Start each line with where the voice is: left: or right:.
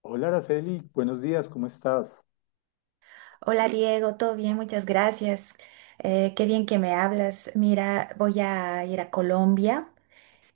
left: Hola, Araceli, buenos días, ¿cómo estás?
right: Hola Diego, todo bien, muchas gracias. Qué bien que me hablas. Mira, voy a ir a Colombia.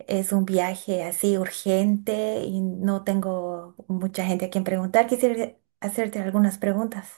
right: Es un viaje así urgente y no tengo mucha gente a quien preguntar. Quisiera hacerte algunas preguntas.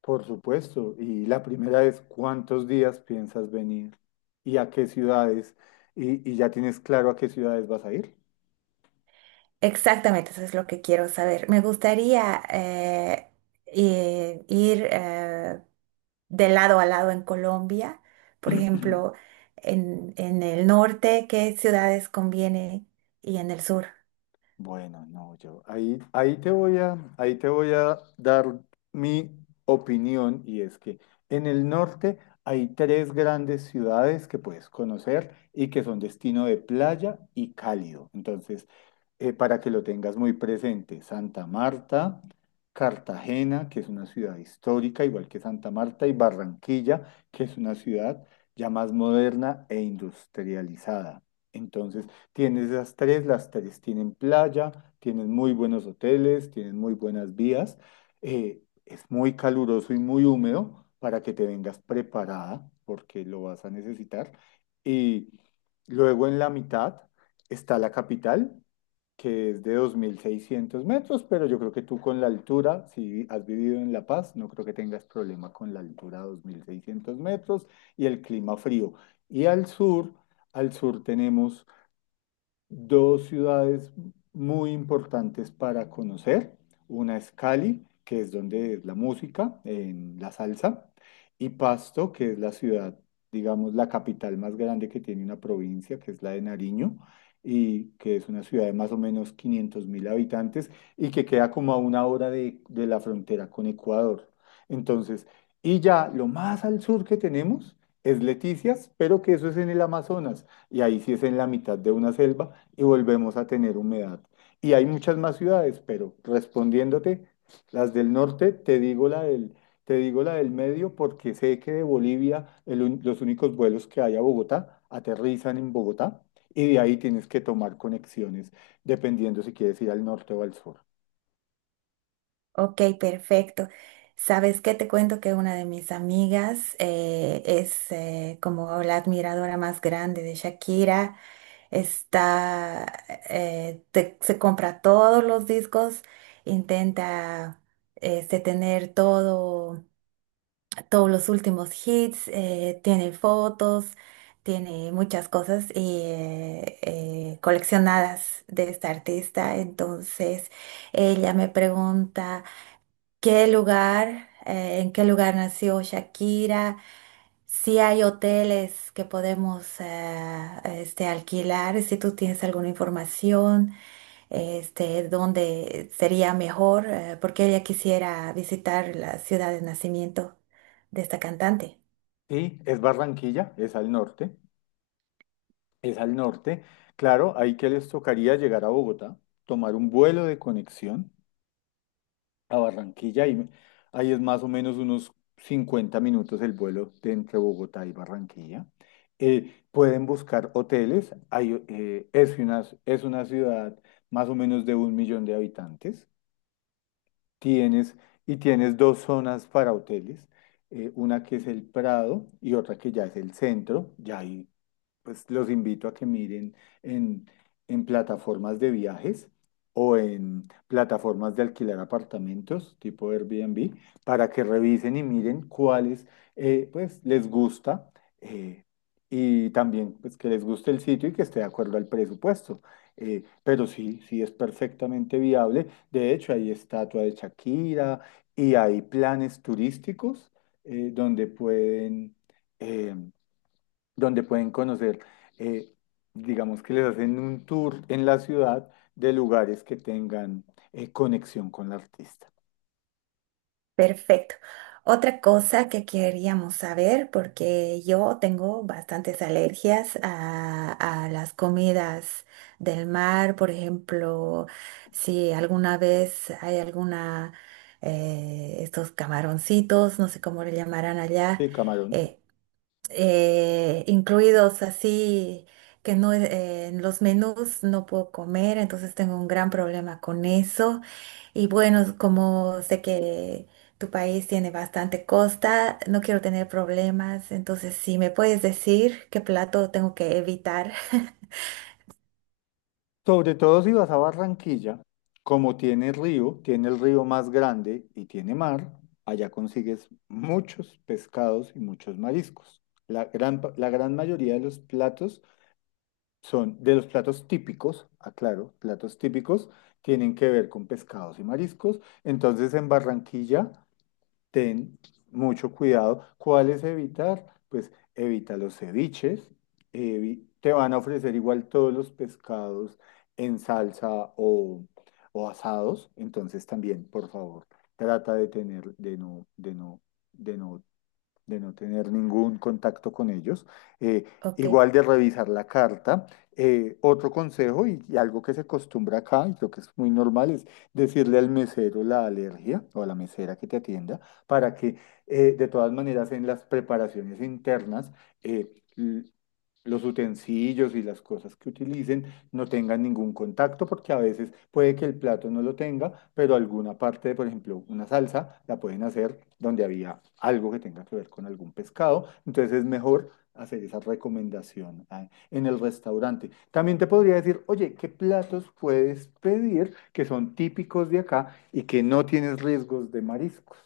left: Por supuesto, y la primera es, ¿cuántos días piensas venir? ¿Y a qué ciudades? ¿Y ya tienes claro a qué ciudades vas a ir?
right: Exactamente, eso es lo que quiero saber. Me gustaría ir de lado a lado en Colombia. Por ejemplo, en el norte, ¿qué ciudades conviene? Y en el sur.
left: Bueno, no, yo ahí te voy a, ahí te voy a dar mi opinión y es que en el norte hay tres grandes ciudades que puedes conocer y que son destino de playa y cálido. Entonces, para que lo tengas muy presente. Santa Marta, Cartagena, que es una ciudad histórica, igual que Santa Marta, y Barranquilla, que es una ciudad ya más moderna e industrializada. Entonces, tienes esas tres, las tres tienen playa, tienen muy buenos hoteles, tienen muy buenas vías, es muy caluroso y muy húmedo para que te vengas preparada, porque lo vas a necesitar. Y luego en la mitad está la capital, que es de 2.600 metros, pero yo creo que tú con la altura, si has vivido en La Paz, no creo que tengas problema con la altura de 2.600 metros y el clima frío. Y al sur tenemos dos ciudades muy importantes para conocer. Una es Cali, que es donde es la música, en la salsa, y Pasto, que es la ciudad, digamos, la capital más grande que tiene una provincia, que es la de Nariño, y que es una ciudad de más o menos 500.000 habitantes y que queda como a una hora de la frontera con Ecuador. Entonces, y ya lo más al sur que tenemos es Leticias, pero que eso es en el Amazonas y ahí sí es en la mitad de una selva y volvemos a tener humedad. Y hay muchas más ciudades, pero respondiéndote, las del norte, te digo la del, te digo la del medio porque sé que de Bolivia los únicos vuelos que hay a Bogotá aterrizan en Bogotá y de ahí tienes que tomar conexiones dependiendo si quieres ir al norte o al sur.
right: Ok, perfecto. Sabes qué te cuento que una de mis amigas es como la admiradora más grande de Shakira. Está, se compra todos los discos, intenta tener todo, todos los últimos hits, tiene fotos, tiene muchas cosas y coleccionadas de esta artista. Entonces, ella me pregunta. ¿En qué lugar nació Shakira? Si hay hoteles que podemos alquilar, si tú tienes alguna información, dónde sería mejor, porque ella quisiera visitar la ciudad de nacimiento de esta cantante.
left: Sí, es Barranquilla, es al norte, es al norte. Claro, ahí que les tocaría llegar a Bogotá, tomar un vuelo de conexión a Barranquilla y ahí es más o menos unos 50 minutos el vuelo de entre Bogotá y Barranquilla. Pueden buscar hoteles. Hay, es una ciudad más o menos de 1.000.000 de habitantes. Tienes, y tienes dos zonas para hoteles. Una que es el Prado y otra que ya es el centro. Ya hay pues los invito a que miren en, en plataformas de viajes o en plataformas de alquilar apartamentos tipo Airbnb para que revisen y miren cuáles pues les gusta eh, y también pues que les guste el sitio y que esté de acuerdo al presupuesto. Pero sí, sí es perfectamente viable. De hecho, hay estatua de Shakira y hay planes turísticos donde pueden... em, donde pueden conocer, eh, digamos que les hacen un tour en la ciudad de lugares que tengan conexión con el artista.
right: Perfecto. Otra cosa que queríamos saber, porque yo tengo bastantes alergias a las comidas del mar, por ejemplo, si alguna vez hay alguna, estos camaroncitos, no sé cómo le llamarán allá,
left: El Camarón.
right: eh, incluidos así, que no, en los menús no puedo comer, entonces tengo un gran problema con eso. Y bueno, como sé que tu país tiene bastante costa, no quiero tener problemas, entonces si me puedes decir qué plato tengo que evitar.
left: Sobre todo si vas a Barranquilla, como tiene río, tiene el río más grande y tiene mar, allá consigues muchos pescados y muchos mariscos. La gran mayoría de los platos son, de los platos típicos, aclaro, platos típicos, tienen que ver con pescados y mariscos. Entonces en Barranquilla ten mucho cuidado. ¿Cuáles evitar? Pues evita los ceviches. Te van a ofrecer igual todos los pescados en salsa o, o asados. Entonces también, por favor, trata de tener, de no, de no, de no de no tener ningún contacto con ellos. Eh,
right: Ok,
left: Igual de revisar la carta. Otro consejo y algo que se acostumbra acá y creo que es muy normal es decirle al mesero la alergia o a la mesera que te atienda para que de todas maneras en las preparaciones internas eh, l- los utensilios y las cosas que utilicen no tengan ningún contacto, porque a veces puede que el plato no lo tenga, pero alguna parte, por ejemplo, una salsa, la pueden hacer donde había algo que tenga que ver con algún pescado. Entonces es mejor hacer esa recomendación en el restaurante. También te podría decir, oye, ¿qué platos puedes pedir que son típicos de acá y que no tienes riesgos de mariscos?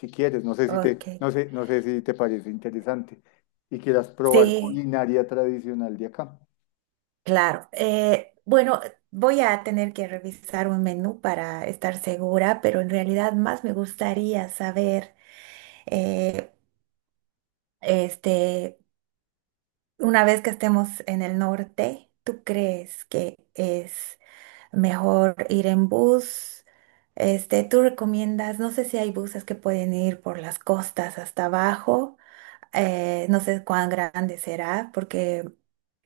left: Si quieres, no sé si te,
right: ok.
left: no sé, no sé si te parece interesante y quieras probar
right: Sí,
left: culinaria tradicional de acá.
right: claro. Bueno, voy a tener que revisar un menú para estar segura, pero en realidad más me gustaría saber, eh, este, una vez que estemos en el norte, ¿tú crees que es mejor ir en bus? Este, tú recomiendas, no sé si hay buses que pueden ir por las costas hasta abajo. No sé cuán grande será, porque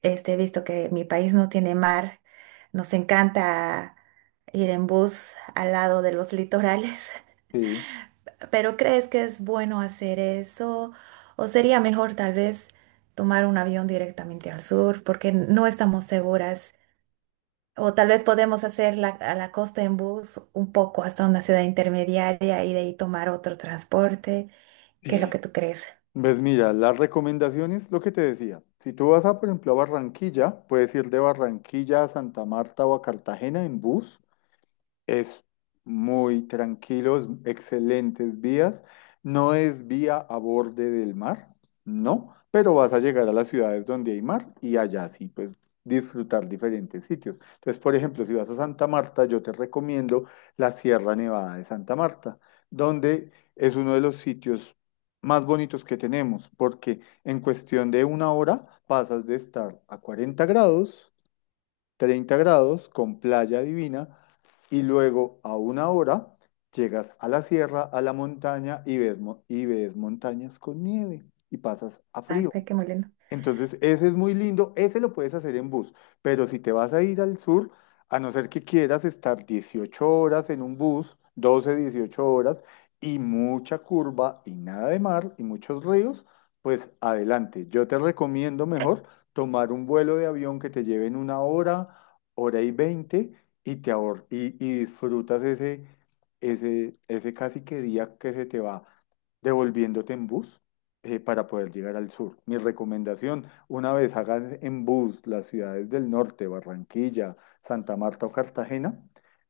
right: he visto que mi país no tiene mar. Nos encanta ir en bus al lado de los litorales.
left: Sí.
right: Pero ¿crees que es bueno hacer eso? ¿O sería mejor tal vez tomar un avión directamente al sur? Porque no estamos seguras, o tal vez podemos hacer a la costa en bus un poco hasta una ciudad intermediaria y de ahí tomar otro transporte. ¿Qué es lo
left: Sí.
right: que tú crees?
left: Pues mira, las recomendaciones, lo que te decía, si tú vas a, por ejemplo, a Barranquilla, puedes ir de Barranquilla a Santa Marta o a Cartagena en bus. Es muy tranquilo, es excelentes vías. No es vía a borde del mar, no, pero vas a llegar a las ciudades donde hay mar y allá sí, pues disfrutar diferentes sitios. Entonces, por ejemplo, si vas a Santa Marta, yo te recomiendo la Sierra Nevada de Santa Marta, donde es uno de los sitios más bonitos que tenemos, porque en cuestión de una hora pasas de estar a 40 grados, 30 grados, con playa divina y luego a una hora llegas a la sierra, a la montaña y ves, y ves montañas con nieve y pasas a
right: Ah,
left: frío.
right: está que muy lindo.
left: Entonces, ese es muy lindo, ese lo puedes hacer en bus, pero si te vas a ir al sur, a no ser que quieras estar 18 horas en un bus, 12, 18 horas, y mucha curva y nada de mar y muchos ríos, pues adelante. Yo te recomiendo mejor tomar un vuelo de avión que te lleven una hora, hora y 20, y y disfrutas ese, ese, ese casi que día que se te va devolviéndote en bus para poder llegar al sur. Mi recomendación, una vez hagan en bus las ciudades del norte, Barranquilla, Santa Marta o Cartagena,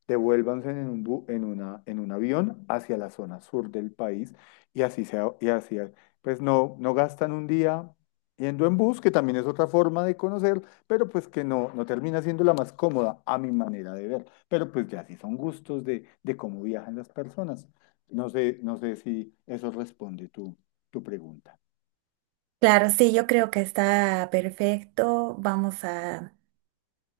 left: devuélvanse en un, en una, en un avión hacia la zona sur del país y así sea, y así, pues no, no gastan un día yendo en bus, que también es otra forma de conocer, pero pues que no, no termina siendo la más cómoda a mi manera de ver. Pero pues ya sí son gustos de cómo viajan las personas. No sé, no sé si eso responde tú tu pregunta.
right: Claro, sí, yo creo que está perfecto.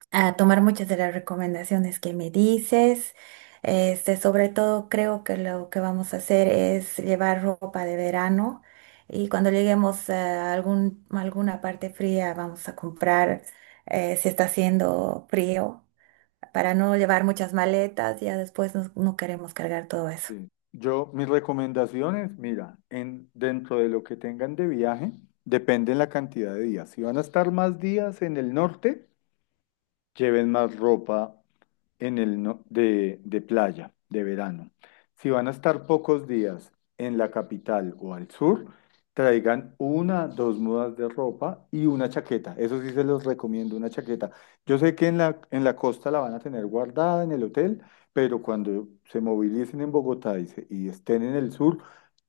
right: A tomar muchas de las recomendaciones que me dices. Este, sobre todo creo que lo que vamos a hacer es llevar ropa de verano y cuando lleguemos a alguna parte fría vamos a comprar si está haciendo frío, para no llevar muchas maletas, ya después no queremos cargar todo eso.
left: Sí. Yo, mis recomendaciones, mira, en, dentro de lo que tengan de viaje, depende la cantidad de días. Si van a estar más días en el norte, lleven más ropa en el de playa, de verano. Si van a estar pocos días en la capital o al sur, traigan una, dos mudas de ropa y una chaqueta. Eso sí se los recomiendo, una chaqueta. Yo sé que en la costa la van a tener guardada en el hotel, pero cuando se movilicen en Bogotá y estén en el sur,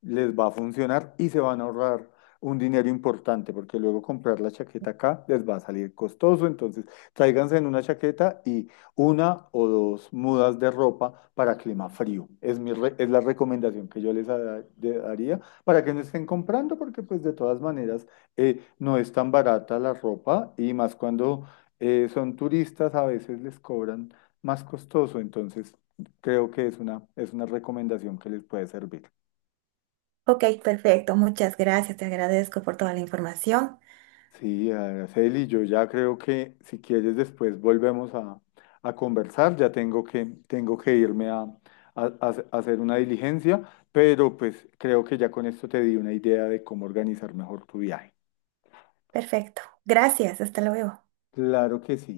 left: les va a funcionar y se van a ahorrar un dinero importante, porque luego comprar la chaqueta acá les va a salir costoso. Entonces, tráiganse en una chaqueta y una o dos mudas de ropa para clima frío. Es mi es la recomendación que yo daría para que no estén comprando, porque pues de todas maneras no es tan barata la ropa y más cuando son turistas a veces les cobran más costoso, entonces creo que es una recomendación que les puede servir.
right: Ok, perfecto, muchas gracias, te agradezco por toda la información.
left: Sí, Araceli, yo ya creo que si quieres después volvemos a conversar, ya tengo que irme a, a hacer una diligencia, pero pues creo que ya con esto te di una idea de cómo organizar mejor tu viaje.
right: Perfecto, gracias, hasta luego.
left: Claro que sí.